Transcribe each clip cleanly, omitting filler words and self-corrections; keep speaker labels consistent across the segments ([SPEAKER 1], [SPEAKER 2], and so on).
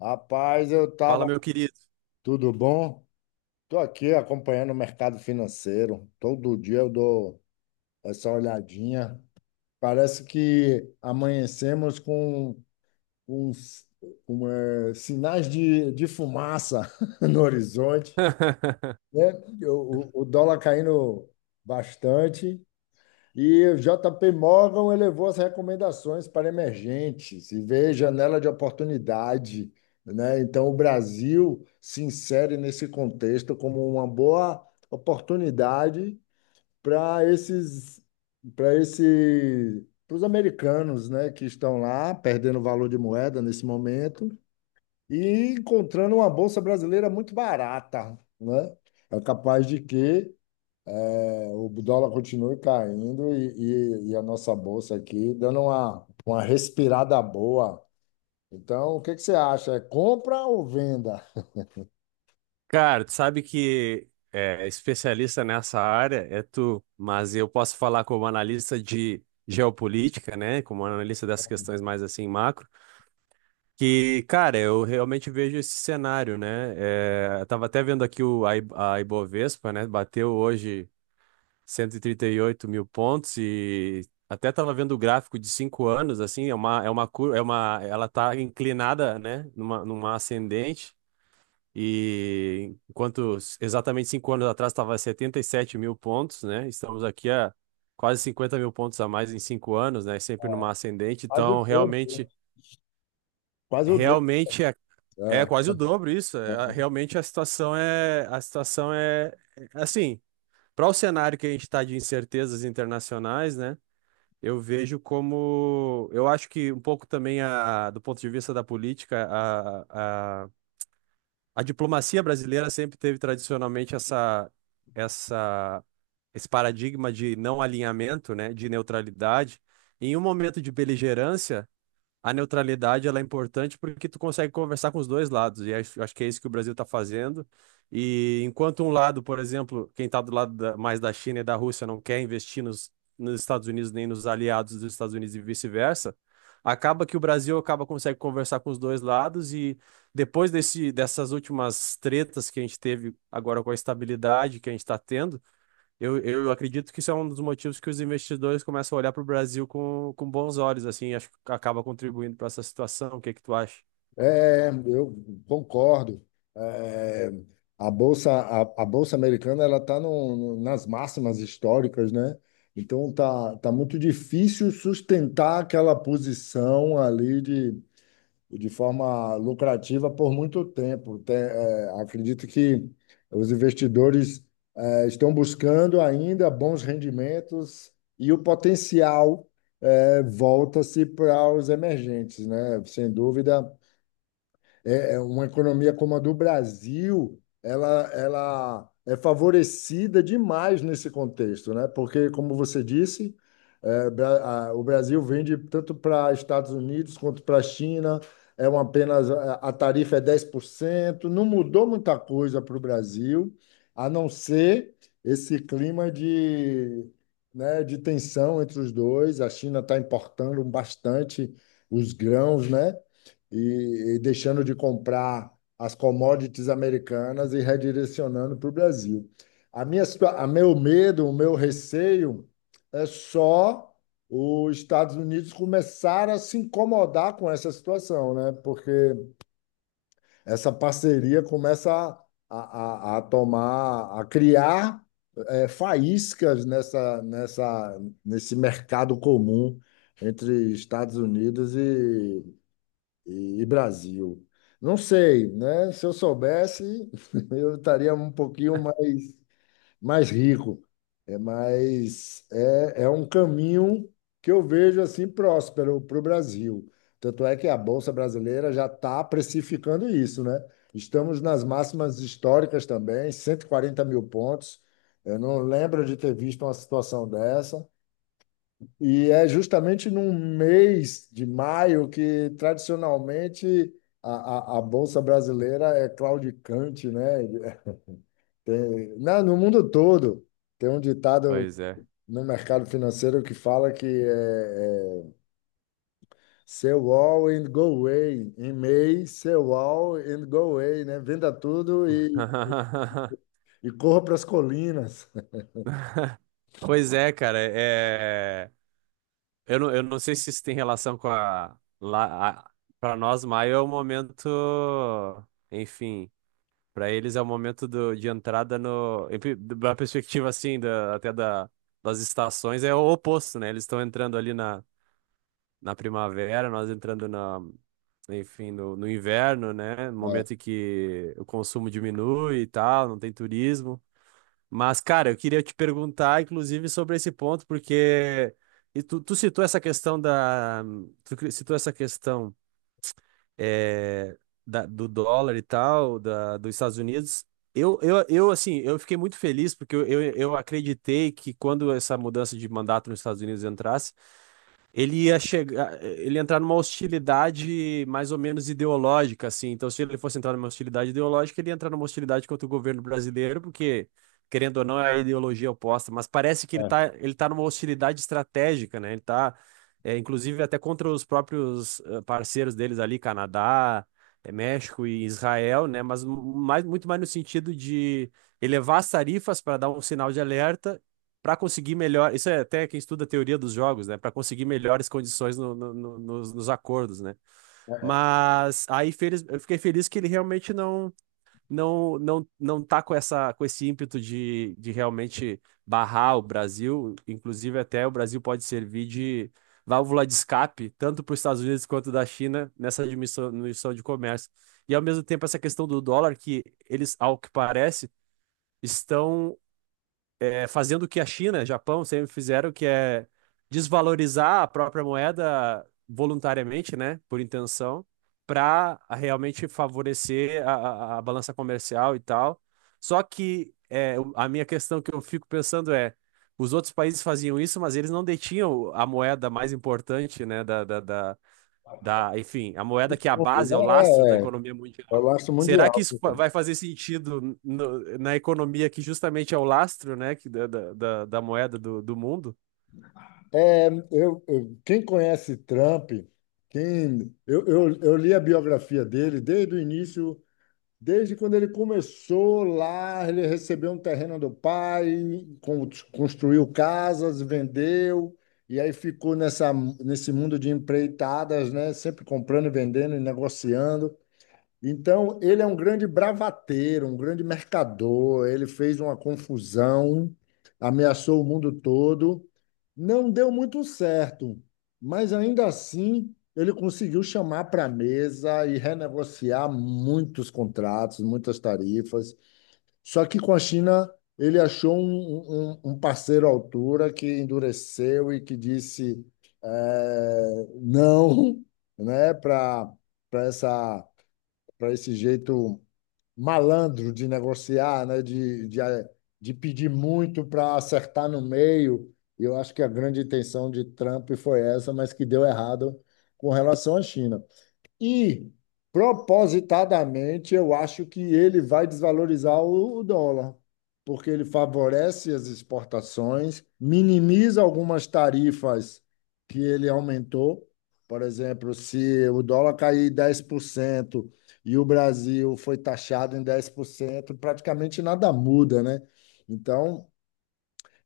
[SPEAKER 1] Rapaz, eu
[SPEAKER 2] Fala,
[SPEAKER 1] tava.
[SPEAKER 2] meu querido.
[SPEAKER 1] Tudo bom? Tô aqui acompanhando o mercado financeiro. Todo dia eu dou essa olhadinha. Parece que amanhecemos com uns com sinais de fumaça no horizonte, né? O dólar caindo bastante. E o JP Morgan elevou as recomendações para emergentes e vê janela de oportunidade, né? Então, o Brasil se insere nesse contexto como uma boa oportunidade para esses, para esse, para os americanos, né, que estão lá perdendo valor de moeda nesse momento e encontrando uma bolsa brasileira muito barata, né? É capaz de que o dólar continua caindo e a nossa bolsa aqui dando uma respirada boa. Então, o que que você acha? É compra ou venda?
[SPEAKER 2] Cara, tu sabe que é, especialista nessa área é tu, mas eu posso falar como analista de geopolítica, né? Como analista dessas questões mais assim macro, que, cara, eu realmente vejo esse cenário, né? É, eu tava até vendo aqui a Ibovespa, né? Bateu hoje cento e trinta e oito mil pontos e até tava vendo o gráfico de 5 anos, assim, é uma curva, ela tá inclinada, né? Numa ascendente. E enquanto exatamente 5 anos atrás estava 77.000 pontos, né? Estamos aqui a quase 50.000 pontos a mais em 5 anos, né? Sempre numa ascendente.
[SPEAKER 1] Faz o
[SPEAKER 2] Então,
[SPEAKER 1] dobro.
[SPEAKER 2] realmente,
[SPEAKER 1] Faz o dobro.
[SPEAKER 2] realmente é
[SPEAKER 1] É,
[SPEAKER 2] quase o dobro isso. É, realmente a situação é assim, para o cenário que a gente está de incertezas internacionais, né? Eu vejo como, eu acho que um pouco também do ponto de vista da política, a A diplomacia brasileira sempre teve tradicionalmente essa, esse paradigma de não alinhamento, né, de neutralidade. Em um momento de beligerância, a neutralidade ela é importante porque tu consegue conversar com os dois lados, e acho que é isso que o Brasil está fazendo. E enquanto um lado, por exemplo, quem está do lado mais da China e da Rússia não quer investir nos Estados Unidos nem nos aliados dos Estados Unidos e vice-versa, acaba que o Brasil acaba consegue conversar com os dois lados e depois dessas últimas tretas que a gente teve agora com a estabilidade que a gente está tendo eu acredito que isso é um dos motivos que os investidores começam a olhar para o Brasil com bons olhos, assim, acho que acaba contribuindo para essa situação. O que que tu acha?
[SPEAKER 1] eu concordo. É, a bolsa americana ela está nas máximas históricas, né? Então tá muito difícil sustentar aquela posição ali de forma lucrativa por muito tempo. Acredito que os investidores estão buscando ainda bons rendimentos e o potencial volta-se para os emergentes, né? Sem dúvida, é uma economia como a do Brasil, ela é favorecida demais nesse contexto, né? Porque, como você disse, o Brasil vende tanto para Estados Unidos quanto para a China, é uma apenas a tarifa é 10%, não mudou muita coisa para o Brasil, a não ser esse clima né, de tensão entre os dois. A China está importando bastante os grãos, né? E deixando de comprar as commodities americanas e redirecionando para o Brasil. A minha, situa- a meu medo, O meu receio é só os Estados Unidos começar a se incomodar com essa situação, né? Porque essa parceria começa a criar faíscas nesse mercado comum entre Estados Unidos e Brasil. Não sei, né? Se eu soubesse, eu estaria um pouquinho mais rico. É, mas é um caminho que eu vejo assim próspero para o Brasil. Tanto é que a Bolsa Brasileira já está precificando isso, né? Estamos nas máximas históricas também, 140 mil pontos. Eu não lembro de ter visto uma situação dessa. E é justamente num mês de maio que, tradicionalmente, a Bolsa Brasileira é claudicante, né? É, no mundo todo, tem um ditado
[SPEAKER 2] Pois é.
[SPEAKER 1] no mercado financeiro que fala que é sell all and go away. Em May, sell all and go away, né? Venda tudo e corra para as colinas.
[SPEAKER 2] Pois é, cara, é. Eu não sei se isso tem relação com a. Lá, a. Para nós, maio é o momento. Enfim, para eles é o momento do, de entrada no, da perspectiva, assim, até da, das estações, é o oposto, né? Eles estão entrando ali na primavera, nós entrando na, enfim, no inverno, né? No
[SPEAKER 1] É,
[SPEAKER 2] momento em que o consumo diminui e tal, não tem turismo. Mas, cara, eu queria te perguntar, inclusive, sobre esse ponto, porque tu citou essa questão da. Tu citou essa questão é, do dólar e tal, dos Estados Unidos. Assim, eu fiquei muito feliz porque eu acreditei que quando essa mudança de mandato nos Estados Unidos entrasse, ele ia entrar numa hostilidade mais ou menos ideológica, assim. Então, se ele fosse entrar numa hostilidade ideológica, ele ia entrar numa hostilidade contra o governo brasileiro, porque, querendo ou não, é a ideologia oposta. Mas parece que ele
[SPEAKER 1] é.
[SPEAKER 2] tá, ele tá numa hostilidade estratégica, né? Ele tá, inclusive, até contra os próprios parceiros deles ali, Canadá, México e Israel, né? Mas mais, muito mais no sentido de elevar as tarifas para dar um sinal de alerta para conseguir melhor. Isso é até quem estuda a teoria dos jogos, né? Para conseguir melhores condições nos acordos, né? Mas aí feliz, eu fiquei feliz que ele realmente não tá com essa com esse ímpeto de realmente barrar o Brasil. Inclusive até o Brasil pode servir de válvula de escape tanto para os Estados Unidos quanto da China nessa diminuição de comércio. E ao mesmo tempo essa questão do dólar que eles, ao que parece, estão fazendo o que a China, Japão sempre fizeram, que é desvalorizar a própria moeda voluntariamente, né, por intenção, para realmente favorecer a balança comercial e tal. Só que é, a minha questão que eu fico pensando é, os outros países faziam isso, mas eles não detinham a moeda mais importante, né, da, enfim, a moeda que é a base, é o lastro da economia mundial.
[SPEAKER 1] Eu acho
[SPEAKER 2] Será que
[SPEAKER 1] mundial.
[SPEAKER 2] isso vai fazer sentido na economia que justamente é o lastro, né, que da moeda do mundo?
[SPEAKER 1] Quem conhece Trump, eu li a biografia dele desde o início, desde quando ele começou lá, ele recebeu um terreno do pai, construiu casas, vendeu, e aí ficou nessa, nesse mundo de empreitadas, né? Sempre comprando e vendendo e negociando. Então, ele é um grande bravateiro, um grande mercador. Ele fez uma confusão, ameaçou o mundo todo. Não deu muito certo, mas ainda assim ele conseguiu chamar para a mesa e renegociar muitos contratos, muitas tarifas. Só que com a China ele achou um parceiro à altura que endureceu e que disse não, né, para essa para esse jeito malandro de negociar, né? De pedir muito para acertar no meio. E eu acho que a grande intenção de Trump foi essa, mas que deu errado com relação à China. E propositadamente eu acho que ele vai desvalorizar o dólar, porque ele favorece as exportações, minimiza algumas tarifas que ele aumentou. Por exemplo, se o dólar cair 10% e o Brasil foi taxado em 10%, praticamente nada muda, né? Então,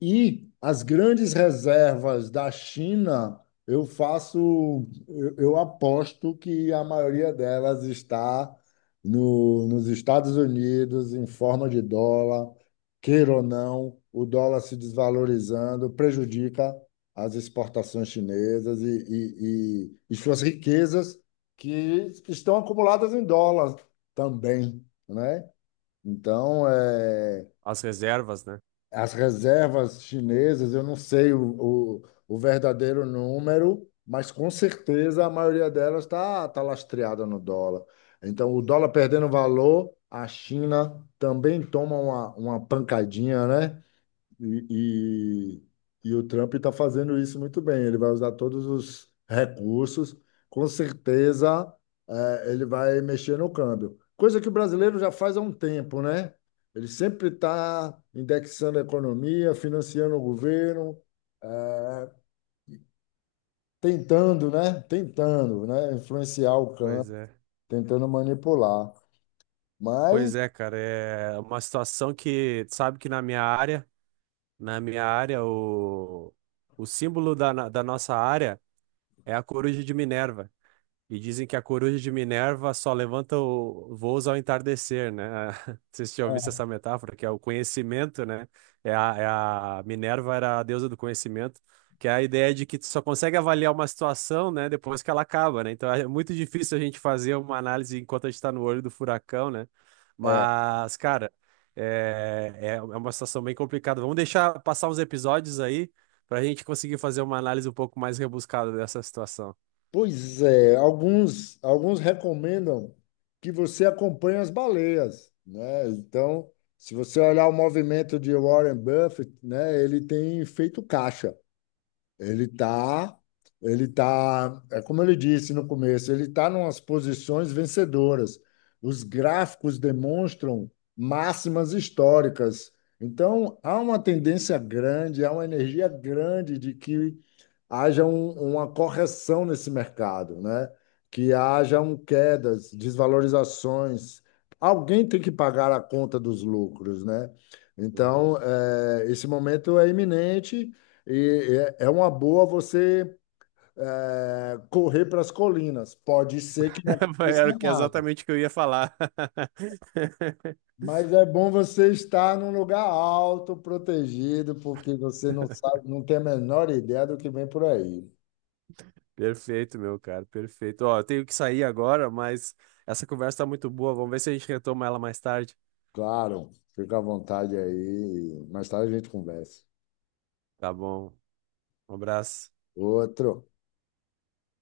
[SPEAKER 1] e as grandes reservas da China, eu aposto que a maioria delas está no, nos Estados Unidos, em forma de dólar, queira ou não, o dólar se desvalorizando prejudica as exportações chinesas e suas riquezas que estão acumuladas em dólar também, né? Então, é.
[SPEAKER 2] As reservas, né?
[SPEAKER 1] As reservas chinesas, eu não sei o verdadeiro número, mas com certeza a maioria delas está tá tá lastreada no dólar. Então, o dólar perdendo valor, a China também toma uma pancadinha, né? E, e o Trump está fazendo isso muito bem. Ele vai usar todos os recursos, com certeza, ele vai mexer no câmbio. Coisa que o brasileiro já faz há um tempo, né? Ele sempre está indexando a economia, financiando o governo, eh, tentando, né? Tentando, né? Influenciar o
[SPEAKER 2] Pois
[SPEAKER 1] câmbio,
[SPEAKER 2] é.
[SPEAKER 1] tentando manipular. Mas
[SPEAKER 2] Pois é, cara, é uma situação que, sabe que na minha área, o símbolo da nossa área é a coruja de Minerva. E dizem que a coruja de Minerva só levanta o voos ao entardecer, né? Vocês já ouviram essa metáfora, que é o conhecimento, né? Minerva era a deusa do conhecimento, que é a ideia de que tu só consegue avaliar uma situação, né, depois que ela acaba, né? Então é muito difícil a gente fazer uma análise enquanto a gente está no olho do furacão, né?
[SPEAKER 1] é,
[SPEAKER 2] Mas, cara, é uma situação bem complicada. Vamos deixar passar uns episódios aí para a gente conseguir fazer uma análise um pouco mais rebuscada dessa situação.
[SPEAKER 1] pois é, alguns, alguns recomendam que você acompanhe as baleias, né? Então, se você olhar o movimento de Warren Buffett, né, ele tem feito caixa. Ele tá, ele tá, é como ele disse no começo, ele tá numas posições vencedoras. Os gráficos demonstram máximas históricas. Então, há uma tendência grande, há uma energia grande de que haja uma correção nesse mercado, né? Que hajam quedas, desvalorizações. Alguém tem que pagar a conta dos lucros, né? Então, esse momento é iminente e é é uma boa você correr para as colinas. Pode ser que não aconteça
[SPEAKER 2] Era o que-
[SPEAKER 1] nada,
[SPEAKER 2] exatamente o que eu ia falar.
[SPEAKER 1] mas é bom você estar num lugar alto, protegido, porque você não sabe, não tem a menor ideia do que vem por aí.
[SPEAKER 2] Perfeito, meu cara, perfeito. Ó, eu tenho que sair agora, mas essa conversa tá muito boa. Vamos ver se a gente retoma ela mais tarde.
[SPEAKER 1] Claro, fica à vontade aí. Mais tarde a gente conversa.
[SPEAKER 2] Tá bom. Um abraço.
[SPEAKER 1] Outro.